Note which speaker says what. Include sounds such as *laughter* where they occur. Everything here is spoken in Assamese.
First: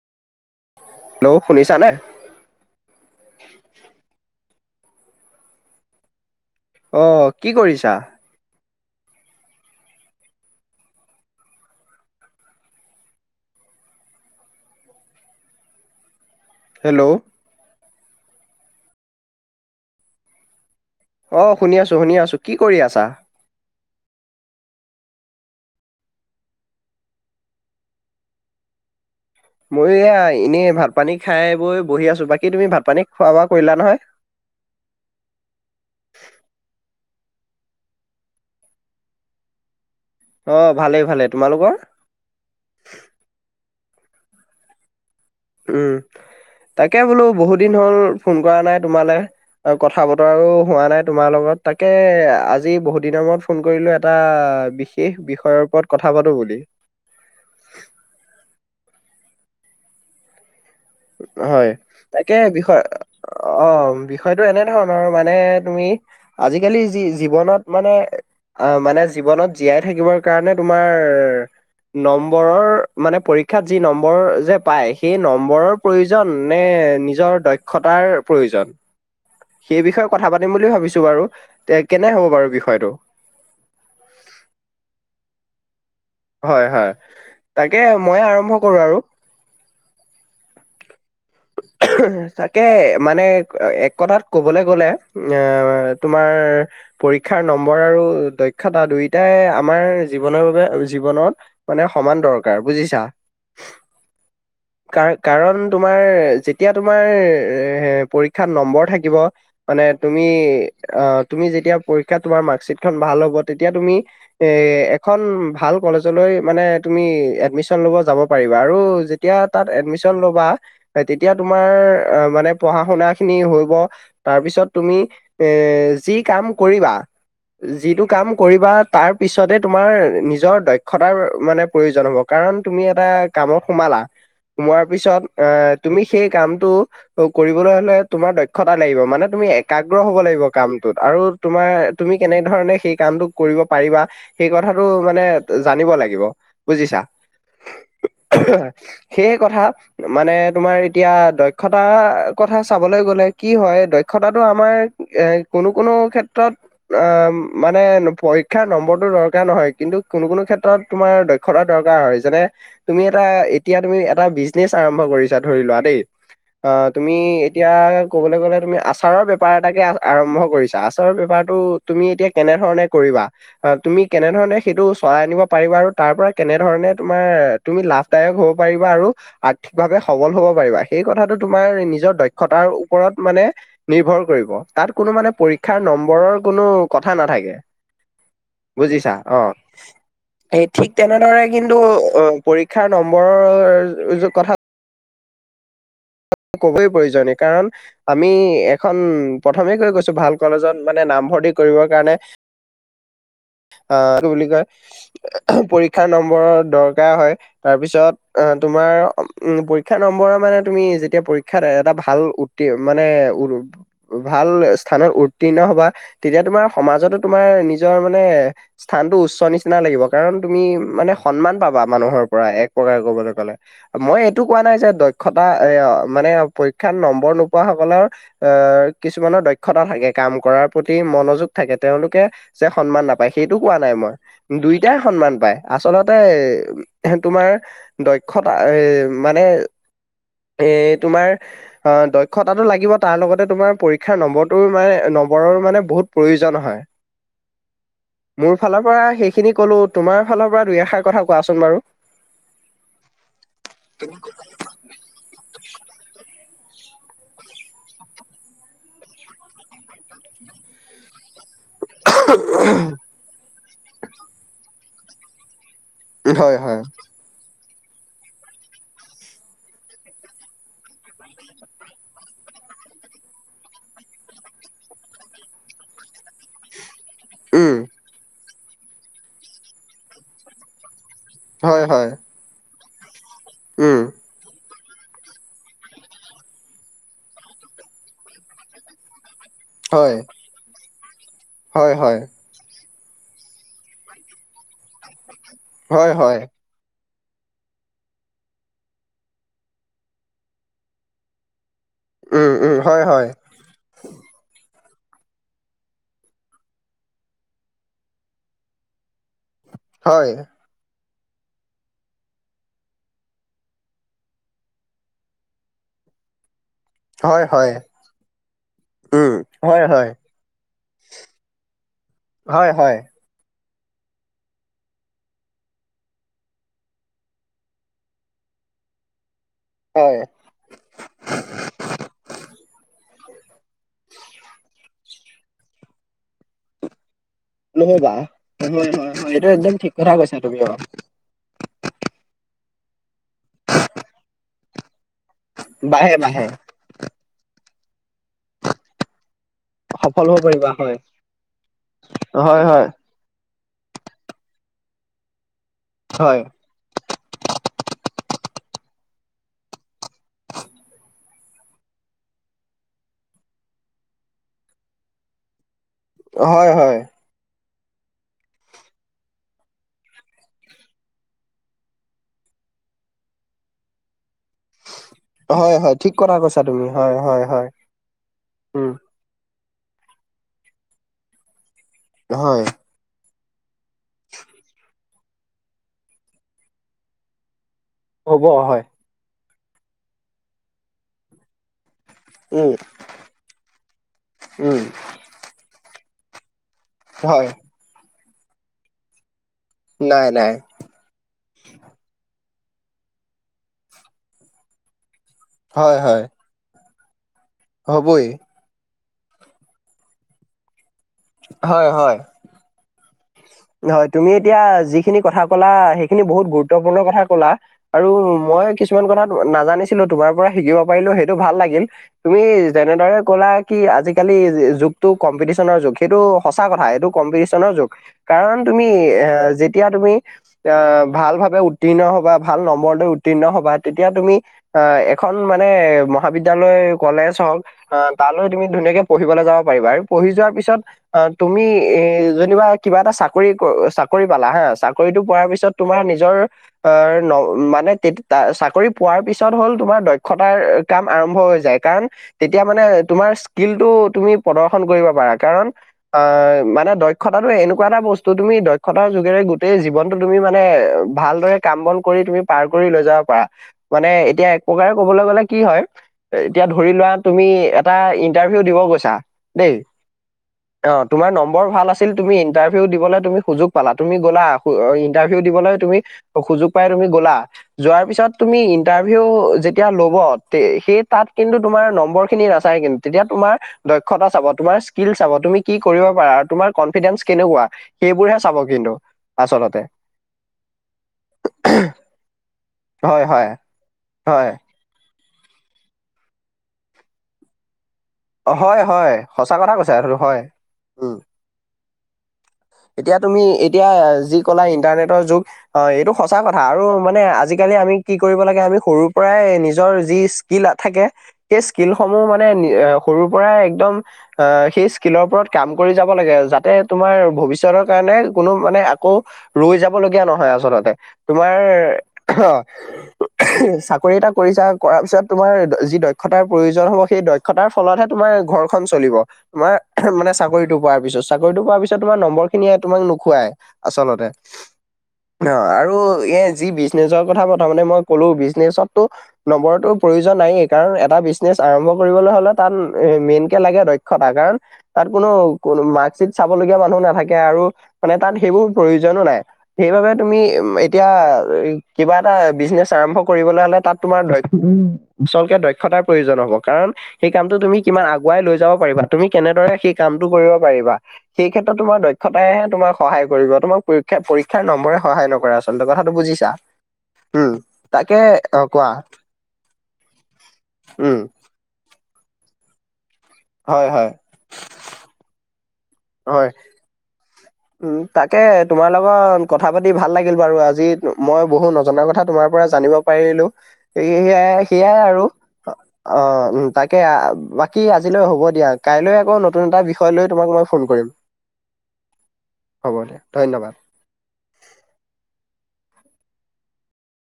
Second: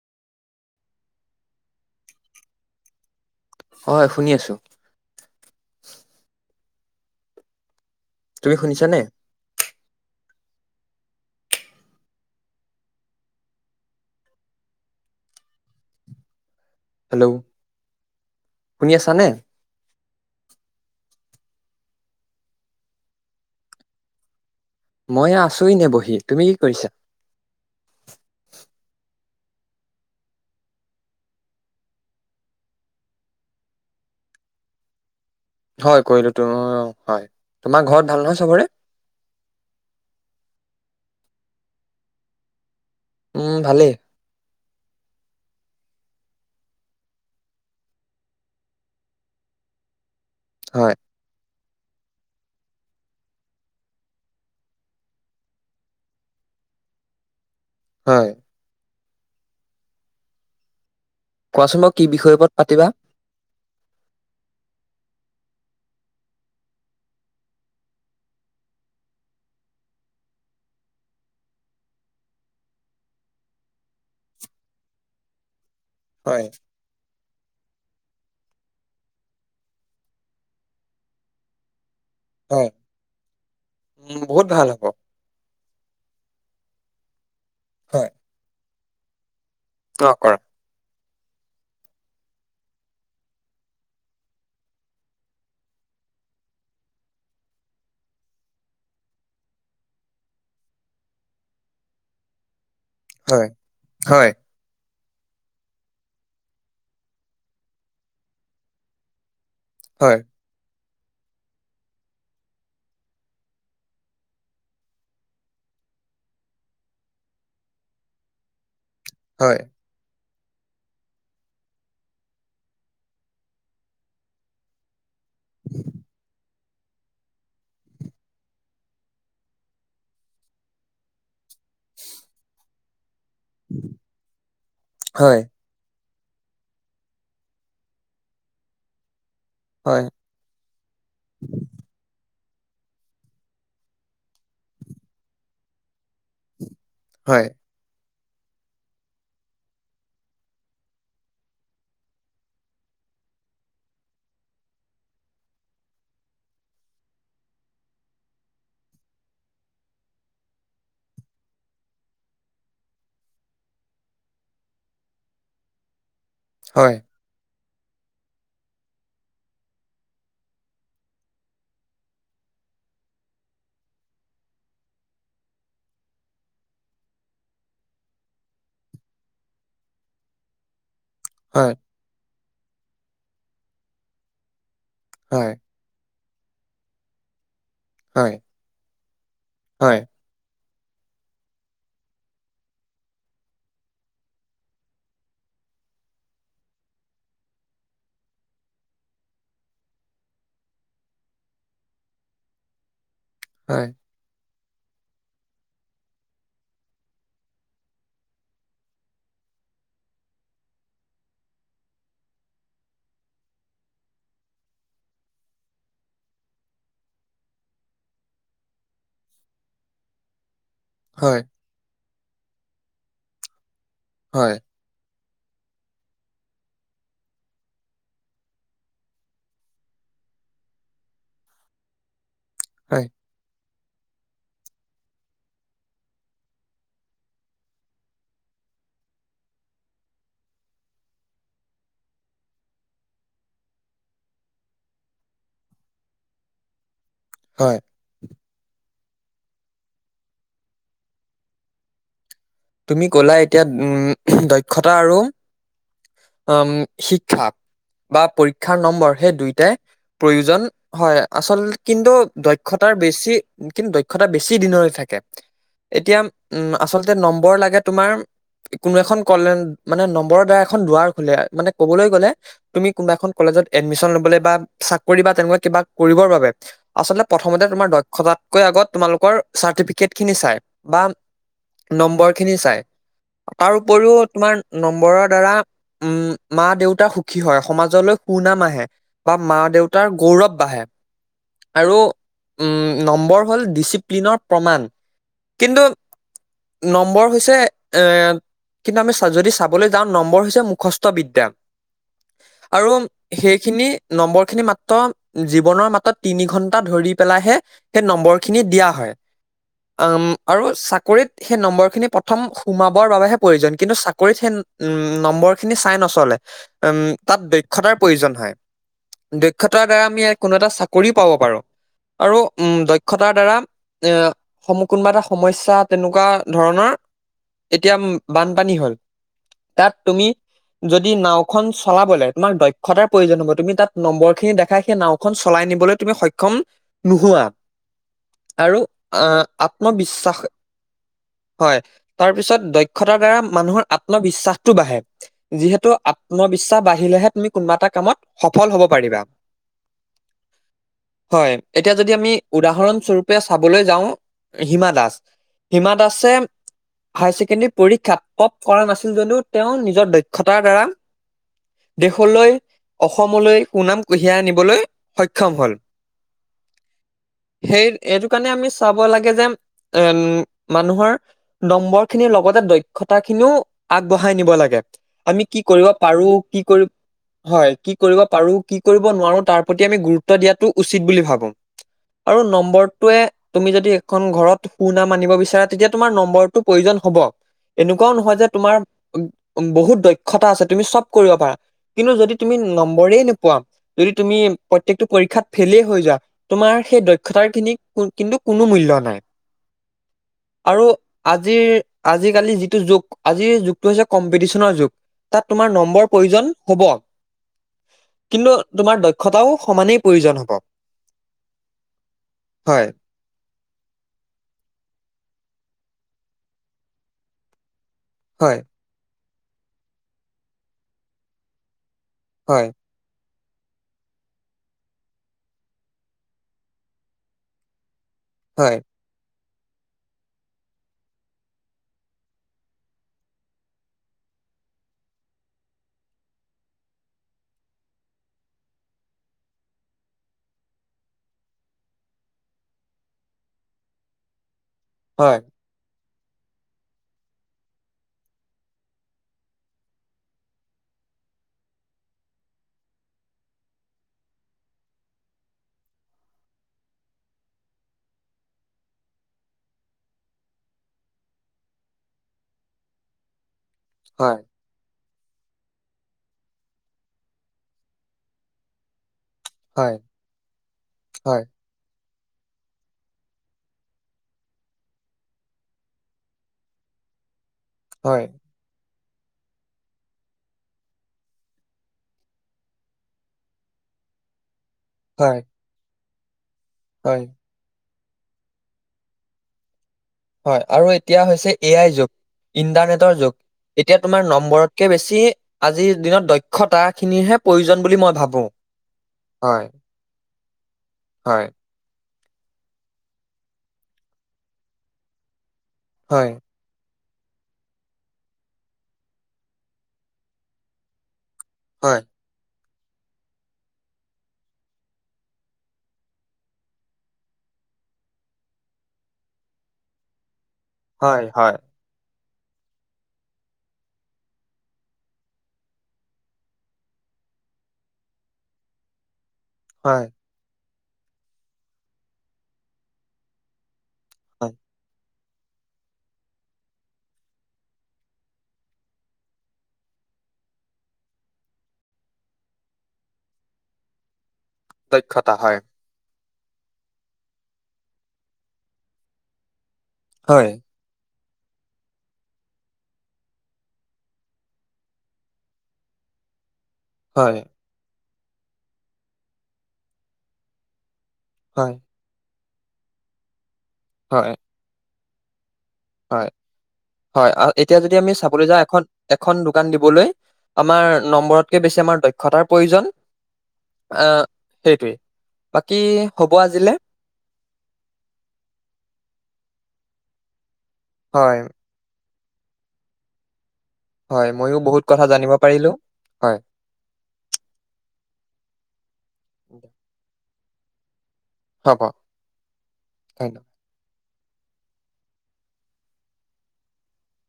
Speaker 1: হেল্ল'। শুনিছানে?
Speaker 2: হয়, শুনি আছো।
Speaker 1: অ, কি কৰিছা?
Speaker 2: শুনিছ নে?
Speaker 1: হেল্ল'।
Speaker 2: শুনি আছানে?
Speaker 1: অ, শুনি আছো, শুনি আছো কি কৰি আছা?
Speaker 2: মই আছোৱই এনে বহি। তুমি কি কৰিছা?
Speaker 1: ময়ো এয়া এনে ভাত-পানী খাই বৈ বহি আছো। বাকী তুমি ভাত পানী খোৱা-বোৱা কৰিলা নহয়?
Speaker 2: *unintelligible* হয় কৰিলো তো হয় তোমাৰ ঘৰত ভাল নহয় চবৰে।
Speaker 1: অ, ভালেই ভালেই তোমালোকৰ?
Speaker 2: উম, ভালেই।
Speaker 1: উম, তাকে বোলো বহুত দিন হ'ল ফোন কৰা নাই তোমালে। আৰু কথা ব বতৰা আৰু হোৱা
Speaker 2: হয়
Speaker 1: নাই তোমাৰ লগত। তাকে আজি বহুত দিনৰ মূৰত ফোন কৰিলো এটা বিশেষ বিষয়ৰ ওপৰত কথা পাতো বুলি।
Speaker 2: *inaudible* হয়
Speaker 1: হয়,
Speaker 2: কোৱাচোন বাৰু কি
Speaker 1: তাকে
Speaker 2: বিষয়ৰ ওপৰত
Speaker 1: বিষয়
Speaker 2: পাতিবা
Speaker 1: অ বিষয়টো এনে ধৰণৰ মানে তুমি আজিকালি যি জীৱনত মানে আহ, মানে জীৱনত জীয়াই থাকিবৰ কাৰণে তোমাৰ নম্বৰৰ মানে পৰীক্ষাত যি নম্বৰ যে পায় সেই নম্বৰৰ প্ৰয়োজন
Speaker 2: হয়
Speaker 1: নে নিজৰ দক্ষতাৰ প্ৰয়োজন? সেই বিষয়ে কথা পাতিম বুলি ভাবিছো বাৰু। তে কেনে হ'ব বাৰু
Speaker 2: হয়
Speaker 1: বিষয়টো?
Speaker 2: উম, বহুত ভাল হ'ব
Speaker 1: হয়, হয় তাকে
Speaker 2: হয়
Speaker 1: মই আৰম্ভ কৰোঁ আৰু।
Speaker 2: অ, কৰা।
Speaker 1: তাকে মানে এক কথাত ক'বলৈ গ'লে এ তোমাৰ পৰীক্ষাৰ নম্বৰ আৰু দক্ষতা দুয়টাই আমাৰ জীৱনৰ বাবে জীৱনত মানে সমান দৰকাৰ বুজিছা।
Speaker 2: হয় হয়
Speaker 1: কাৰ কাৰণ তোমাৰ যেতিয়া তোমাৰ এ পৰীক্ষাত নম্বৰ থাকিব মানে,
Speaker 2: হয়
Speaker 1: তুমি অ, তুমি যেতিয়া পৰীক্ষা তোমাৰ মাৰ্কশ্বিট খ ভাল হ'ব, তেতিয়া তুমি এ এখন ভাল কলেজৰলৈ মানে তুমি এডমিশ্যন যাব পাৰিবা আৰু যেতিয়া
Speaker 2: হয়
Speaker 1: তাত এডমিশ্যন ল'ব তেতিয়া তোমাৰ মানে পঢ়া শুনা খিনি হৈব। তাৰপিছত তুমি, এ, যি কাম কৰিবা যিটো কাম কৰিবা তাৰ পিছতে তোমাৰ নিজৰ দক্ষ খতাৰ মানে প্ৰয়োজন হ'ব। কাৰণ, তুমি এটা কামত সোমালা। সোমোৱাৰ পিছত
Speaker 2: হয়
Speaker 1: অ' তুমি সেই কামতটো কৰিবলৈ হলে তোমাৰ দক্ষতা লাগিব মানে। তুমি একাগ্ৰ
Speaker 2: হয়
Speaker 1: হ'ব লাগিব কামটোত। আৰু তোমাৰ তুমি কেনে ধৰণে সেই কামতটো কৰিব পাৰিবা সেই কথাটো মানে জানিব লাগে। বুজিছা?
Speaker 2: হয়
Speaker 1: সেইয়ে কথা মানে তোমাৰ এতিয়া দক্ষতা কথা চাবলৈ লে কি হয় দক্ষতাটো আমাৰ এ কোনো কোনো ক্ষেত্ৰত অ মানে পৰীক্ষাৰ নম্বৰটো দৰকাৰ নহয়। কিন্তু, কোনো-কোনো ক্ষেত্ৰত তোমাৰ দক্ষতা দৰকাৰ হয়। যেনে, তুমি এটা এতিয়া তুমি এটা বিজনেচ আৰম্ভ। ধৰি লোৱা দেই অ
Speaker 2: হয়
Speaker 1: তুমি এতিয়া ক'বলৈ গ'লে তুমি আচাৰৰ বেপাৰ এটাকে আৰম্ভ কৰিছা আচাৰৰ বেপাৰটো তুমি এতিয়া কেনে ধৰণে কৰিবা তুমি কেনেধৰণে সেইটো চলাই আ নিব পাৰিবা আৰু তাৰ পৰা কেনেধৰণে তোমাৰ তুমি লাভদায়ক হ'ব পাৰিবা আৰু আৰ্থিকভাৱে সবল হব পাৰিবা সেই কথাটো তোমাৰ
Speaker 2: হয়
Speaker 1: নিজৰ দক্ষতাৰ ওপৰত মানে নিৰ্ভৰ কৰিব। তাত কোনো মানে
Speaker 2: হয়
Speaker 1: পৰীক্ষাৰ নম্বৰৰ কোনো কথা নাথাকে।
Speaker 2: হয় হয়
Speaker 1: বুজিছা আহ।
Speaker 2: হয়
Speaker 1: এই ঠিক তেনেদৰে কিন্তু পৰীক্ষাৰ নম্বৰৰ কথা। কবই প্ৰয়োজন ন কাৰণ আমি এখন প্ৰথমে কৈ গৈছো ভাল কলেজত মানে। নামভৰ্তি কৰিবৰ কাৰণে আহ কি বুলি কয়।
Speaker 2: *inaudible*
Speaker 1: পৰীক্ষা নম্বৰ দৰকাৰ হয় তাৰ পিছত আহ তোমাৰ উ পৰীক্ষা নম্বৰ মানে তুমি যেতিয়া পৰীক্ষাত এটা ভাল উ মানে ভাল স্থানত উত্তীণ হবা তেতিয়া তোমাৰ সমাজতো তোমাৰ নিজৰ মানে স্থানতো উচ্চ নিচিনা লাগিব কাৰণ তুমি মানে
Speaker 2: হয়
Speaker 1: সন্মান পাবা মানুহৰ পৰা এক প্ৰকাৰে কবলৈ গলে মই এইটো
Speaker 2: হয়
Speaker 1: কোৱা নাই যে দক্ষ এ মানে পৰীক্ষাত নম্বৰ নোপোৱা সকলৰ আহ কিছুমানৰ দক্ষতা থাকে কাৰণ কাম কৰাৰ প্ৰতি মনোযোগ থাকে তেওঁলোকে যে সন্মান
Speaker 2: হয়
Speaker 1: নাপায় সেইটো পোৱা নাই মই দুইটাই সন্মান পাই আচলতে তোমাৰ দক্ষতা এ মানে
Speaker 2: *unintelligible*
Speaker 1: এ তোমাৰ অ দক্ষতাটো লাগিব তাৰ লগতে তোমাৰ পৰীক্ষাৰ নম্বৰটোও মানে নম্বৰৰ মানে বহুত প্ৰয়োজন হয়।
Speaker 2: হয়
Speaker 1: মোৰ ফালৰ পৰা সেইখিনি কলো তোমাৰ ফালৰ পৰা দুই এষাৰ কথা কোৱাচোন বাৰু
Speaker 2: তুমি কলা এতিয়া উম দক্ষতা আৰু উম শিক্ষা বা পৰীক্ষাৰ নম্বৰ সেই দুইটাই প্ৰয়োজন হয় আচল কিন্তু দক্ষতাৰ বেছি কিন্তু দক্ষতা বেছি দিনলৈ থাকে এতিয়া
Speaker 1: হয়
Speaker 2: উ
Speaker 1: হয়
Speaker 2: আচলতে নম্বৰ লাগে তোমাৰ কোনো এখন কলে মানে নম্বৰৰ দ্বাৰা এখন দুৱাৰ খোলে মানে কবলৈ গ'লে তুমি কোনোবা এখন কলেজ এডমিশন লবলে বা চাকৰি বা তেনেকুৱা কিবা কৰিবৰ বাবে। আচল প্ৰথমতে
Speaker 1: উম
Speaker 2: তোমাৰ দক্ষতাতকৈ আগত তোমালোকৰ চাৰ্টিফিকেট খিনি চাই বা।
Speaker 1: হয়, হয়।
Speaker 2: চ তাৰ
Speaker 1: উম
Speaker 2: উপৰিও তোমাৰ। নম্বৰৰ দ্বাৰা উম মা দেউতা সুখী হয় সমাজলৈ সুনাম আহে। বা মা দেউতাৰ
Speaker 1: হয়
Speaker 2: গৌৰৱ বাঢ়ে।
Speaker 1: হয়
Speaker 2: আৰু
Speaker 1: হয়
Speaker 2: উম নম্বৰ হ'ল ডিচিপ্লিনৰ প্ৰমাণ। কিন্তু
Speaker 1: হয় হয়।
Speaker 2: নম্বৰ এ কিন্তু আমি যদি চাবলৈ যাওঁ নম্বৰ হৈছে মুখস্থ বিদ্যা।
Speaker 1: উম উম
Speaker 2: আৰু
Speaker 1: হয় হয়
Speaker 2: সেইখিনি নম্বৰ খিনি মাত। জীৱনৰ মাতত তিনি ঘন্টা ধৰি পেলাইহে সেই নম্বৰ খিনি দিয়া হয়।
Speaker 1: হয়
Speaker 2: আৰু চাকৰিত সেই নম্বৰ খিনি। প্ৰথম সোমাবৰ বাবেহে প্ৰয়োজন কিন্তু চাকৰিত সেই নম্বৰ খিনি চাই নচলে। উম তাত
Speaker 1: হয় হয়
Speaker 2: দক্ষতাৰ প্ৰয়োজন হয়।
Speaker 1: উম হয়
Speaker 2: দক্ষতাৰ দ্বাৰা
Speaker 1: হয়
Speaker 2: আমি কোনো এটা চাকৰিও পাব পাৰো আৰু
Speaker 1: হয়
Speaker 2: উম
Speaker 1: হয়
Speaker 2: দক্ষতাৰ দ্বাৰা। এ সম কোনোবা এটা সমস্যা তেনেকুৱা ধৰণৰ। এতিয়া, বানপানী হ'ল। তাত
Speaker 1: হয়
Speaker 2: তুমি যদি নাও খন চলাবলে, তোমাক দক্ষতাৰ প্ৰয়োজন হ'ব। তুমি তাত নম্বৰ খিনি দেখাই, সেই নাও খন চলাই নিবলৈ তুমি সক্ষম নোহোৱা
Speaker 1: নহয়বা হয়
Speaker 2: আৰু
Speaker 1: হয় হয় এইটো একদম ঠিক কথা কৈছা
Speaker 2: আত্মবিশ্বাস
Speaker 1: তুমি অ
Speaker 2: হয়। তাৰপিছত, দক্ষতাৰ দ্বাৰা মানুহৰ আত্মবিশ্বাসটো বাঢ়ে। যিহেতু,
Speaker 1: বাঢ়ে বাঢ়ে
Speaker 2: আত্মবিশ্বাস বাঢ়িলেহে তুমি, কোনোবা এটা কামত সফল হ'ব পাৰিবা।
Speaker 1: সফল হব পাৰিবা। হয়।
Speaker 2: হয়। এতিয়া যদি আমি,
Speaker 1: হয় হয়।
Speaker 2: উদাহৰণস্বৰূপে চাবলৈ যাওঁ হিমা দাস। হিমা দাসে
Speaker 1: হয়।
Speaker 2: হাই ছেকেণ্ডৰী পৰীক্ষাত টপ কৰা নাছিল যদিও, তেওঁ নিজৰ দক্ষতাৰ দ্বাৰা দেশলৈ, অসমলৈ সুনাম কঢ়িয়াই আনবলৈ সক্ষম হ'ল।
Speaker 1: হয়, হয়।
Speaker 2: সেই, এইটো কাৰণে, আমি চাব লাগে যে, উম! মানুহৰ নম্বৰ খিনিৰ লগতে দক্ষতা খিনিও আগবঢ়া বঢ়াই নিব লাগে। আমি কি
Speaker 1: হয়
Speaker 2: কৰিব
Speaker 1: হয় ঠিক
Speaker 2: পাৰোঁ,
Speaker 1: কথা
Speaker 2: কি
Speaker 1: কৈছা
Speaker 2: কৰি
Speaker 1: তুমি হয়
Speaker 2: হয়, কি কৰিব পাৰোঁ, কি
Speaker 1: উম
Speaker 2: কৰিব নোৱাৰোঁ তাৰ প্ৰতি আমি গুৰুত্ব দিয়াটো উচিত বুলি ভাবোঁ আৰু
Speaker 1: হয়।
Speaker 2: নম্বৰটোৱে তুমি যদি এখন ঘৰত সুনাম আনিব বিচাৰা, তেতিয়া, তোমাৰ নম্বৰটো প্ৰয়োজন হ'ব। এনেকুৱাও নহয়
Speaker 1: হ'ব
Speaker 2: যে, তোমাৰ
Speaker 1: হয়।
Speaker 2: বহুত দক্ষতা আছে, তুমি চব কৰিব পাৰা। কিন্তু, যদি তুমি
Speaker 1: উম
Speaker 2: নম্বৰেই নোপোৱা। যদি তুমি,
Speaker 1: উম
Speaker 2: প্ৰত্যকটো পৰীক্ষাত ফেইলেই হৈ যোৱা তোমাৰ সেই দক্ষতা
Speaker 1: হয়
Speaker 2: খিনিক কিন্তু, কোনো মূল্য নাই।
Speaker 1: নাই, নাই।
Speaker 2: আৰু আজিৰ, আজিকালি যিটো যুগ, আজিৰ যুগটো হৈছে কম্পিটিচনৰ যুগ। তাত তোমাৰ
Speaker 1: হয়
Speaker 2: নম্বৰ
Speaker 1: হয়
Speaker 2: প্ৰয়োজন হ'ব।
Speaker 1: হ'বই
Speaker 2: কিন্তু, তোমাৰ দ ক্ষতাও সমানেই প্ৰয়োজন হ'ব।
Speaker 1: হয়, হয়।
Speaker 2: হয়
Speaker 1: হয়। তুমি, এতিয়া যিখিনি কথা ক'লা! সেইখিনি বহুত গুৰুত্বপূৰ্ণ কথা ক'লা। আৰু
Speaker 2: হয়
Speaker 1: মই কিছুমান কথা নাজানিছিলোঁ, তোমাৰ পৰা শিকিব পাৰিলোঁ সেইটো ভাল লাগিল। তুমি
Speaker 2: হয়
Speaker 1: যেনেদৰে ক'লা, কি আজিকালি যুগটো কম্পিটিশনৰ যুগ, সেইটো সঁচা কথা এইটো কম্পিটিশনৰ যুগ। কাৰণ
Speaker 2: হয়
Speaker 1: তুমি এ' যেতিয়া তুমি আঁ ভাল ভাৱে উত্তীৰ্ণ হ'বা, ভাল নম্বৰটো উত্তীৰ্ণ হ'বা। তেতিয়া, তুমি এ, এখন মানে, মহাবিদ্যালয়, কলেজ হওঁক আঁ তালৈ তুমি ধুনীয়াকে পঢ়িবলৈ যা যাব পাৰিবা। পঢ়ি যোৱাৰ পিছত তুমি এ, যেনিবা কিবা এটা চাকৰি, চাকৰি পালা হা। চাকৰিটো
Speaker 2: হয়
Speaker 1: পোৱাৰ পিছত তোমাৰ নিজ নিজৰ অৰ মানে, চাকৰি পোৱাৰ পিছত হ'ল তোমাৰ দক্ষতাৰ কাম আ আৰম্ভ হৈ যায়। কাৰণ, তেতিয়া মানে, তোমাৰ ইছকিলটো তুমি প্ৰদৰ্শন কৰিব পাৰা। কাৰণ অ'! মানে, দক্ষতাটো এনেক এনেকুৱা এটা বস্তু। তুমি দক্ষতাৰ যুগেৰে গোটেই জীৱনটো তুমি মানে, ভালদৰে কাম বন কৰি তুমি পাৰ কৰি লৈ যাব পাৰা। মানে,
Speaker 2: হয়
Speaker 1: এতিয়া এক প্ৰকাৰ কবলৈ গলে কি হয় এতিয়া ধৰি লোৱা তুমি এটা ইন্টাৰভিউ দিব গৈছা। দেই
Speaker 2: হয়
Speaker 1: অ তোমাৰ
Speaker 2: হয়,
Speaker 1: নম্বৰ ভাল আছিল তুমি ইনটাৰ। ভিউ দিবলৈ তুমি সুযোগ পালা তুমি গলা ইণ্টাৰভিউ দিবলৈ তুমি সুযোগ পাই তুমি গলা। যোৱাৰ
Speaker 2: হয়,
Speaker 1: পিছত তুমি। ইন্টাৰভিউ যেতিয়া লব সেই তাত কিন্তু তমাৰ নম্বৰ খিনি নাচাই তেতিয়া তোমা। দক্ষতা চাব তোমাৰ স্কিল চাব
Speaker 2: হয়,
Speaker 1: তুমি কি কৰিব পাৰা আৰু তোমাৰ কনফিডেন্স
Speaker 2: হয়,
Speaker 1: কেনেকুৱা। সেইবোৰহে চাব কিন্তু আচলতে।
Speaker 2: হয় আৰু এতিয়া হৈছে এ আই যুগ। ইণ্টাৰনেটৰ
Speaker 1: হয়
Speaker 2: যুগ
Speaker 1: হয়
Speaker 2: এতিয়া তোমাৰ
Speaker 1: হয়
Speaker 2: নম্বৰতকে বেছি। আজিৰ দিনত দক্ষতা খিনিহে প্ৰয়োজন বুলি মই। ভাবো।
Speaker 1: হয় হয় সচা
Speaker 2: হয়,
Speaker 1: কথা কৈছা এটো হয় উম।
Speaker 2: হয়,
Speaker 1: এতিয়া তুমি এতিয়া যি ক'লা ইণ্টাৰনেটৰ যুগ অ এইটো
Speaker 2: হয়,
Speaker 1: সঁচা কথা আৰু। মানে আজিকালি আমি কি কৰিব লাগে আমি সৰুৰ পৰাই নিজৰ যি স্কিল থাকে। ইেই
Speaker 2: হয়,
Speaker 1: স্কিলসমূহ মানে। সৰুৰ পৰাই একদম সেই স্কিলৰ ওপৰত কাম কৰি যাব লাগে যাতে তোমাৰ ভৱিষ্যতৰ কাৰণে মানে কোনো মানে আকৌ ৰৈ যাব লগীয়া নহয় আচলতে
Speaker 2: হয়, হয়,
Speaker 1: তোমাৰ অ। চাকৰি এটা কৰিছা কৰাৰ পিছত তোমাৰ যি দক্ষতাৰ প্ৰয়োজন হ'ব সেই দক্ষতাৰ। ফলতহে তোমাৰ ঘৰখন চলিব তোমাৰ
Speaker 2: হয়,
Speaker 1: মানে চাকৰি। পোৱাৰ পিছত চাকৰিতটো পোৱাৰ পিছত তোমাৰ নম্বৰ খিনিয়ে তোমাক নোখুৱাই আচলতে।
Speaker 2: হয়।
Speaker 1: অ আৰু এ যি বিজনেচৰ কথা প্ৰথমতে মই ক'লো বিজনেচতটো নম্বৰো প্ৰয়োজন। নায়েই কাৰণ এটা বিজনেছ আৰম্ভ কৰিবলৈ হ'লে। তাত মেইন কে লাগে দক্ষতা কাৰণ তাত কোনো
Speaker 2: দক্ষতা হয়,
Speaker 1: কোনো মাক চাবলগীয়া মানুহ নাথাকে আৰু মানে তাত সেইবোৰ প্ৰয়োজনো নাই সেইবাবে তুমি
Speaker 2: হয়,
Speaker 1: উ এতিয়া। কিবা এটা বিজনেচ আৰম্ভ কৰিবলৈ হলে তাত তোমাৰ দক্ষ আচলকে দক্ষতাৰ প্ৰয়োজন হয়। কাৰণ সেই
Speaker 2: হয়,
Speaker 1: কামটো তুমি কিমান আগুৱাই লৈ যাব পাৰিবা তুমি কেনেদৰে সেই কামটো কৰিব পাৰিবা। সেই
Speaker 2: হয়,
Speaker 1: ক্ষেত্ৰত তোমাৰ দক্ষতাইহে তোমাৰ সহায় কৰিব তোমাৰ পৰ
Speaker 2: হয়,
Speaker 1: পৰীক্ষাৰ নম্বৰে সহায় নকৰা। কথাটো
Speaker 2: হয়,
Speaker 1: বুজিছা।
Speaker 2: হয় এতিয়া যদি আমি
Speaker 1: তাকে
Speaker 2: চাবলৈ
Speaker 1: অ
Speaker 2: যাওঁ
Speaker 1: কোৱা
Speaker 2: এ দোকান দিবলৈ আমাৰ
Speaker 1: উম
Speaker 2: নম্বৰতকে বেছি আমাৰ দক্ষ। ঘটাৰ প্ৰয়োজন
Speaker 1: হয় হয়
Speaker 2: আহ সেইটোৱেই। কি হ'ব আজিলে।
Speaker 1: উ তাকে তোমাৰ লগত কথা পাতি ভাল লাগিল বাৰু আজি
Speaker 2: হয়।
Speaker 1: মই বহুত নজনা কথা। তোমাৰ পৰা জানিব পাৰিলোঁ। স
Speaker 2: হয় ময়ো
Speaker 1: সেয়াই
Speaker 2: বহুত
Speaker 1: সেয়াই
Speaker 2: কথা
Speaker 1: আৰু
Speaker 2: জানিব পাৰিলো হয়
Speaker 1: অ তাকে বাকী আজিলৈ হ'ব। দতিয়া কাইলৈ আকৌ নতুন এটা বিষয় লৈ তোমাক মই ফোন কৰিম।
Speaker 2: হ পা।
Speaker 1: হ'ব দে ধন্যবাদ।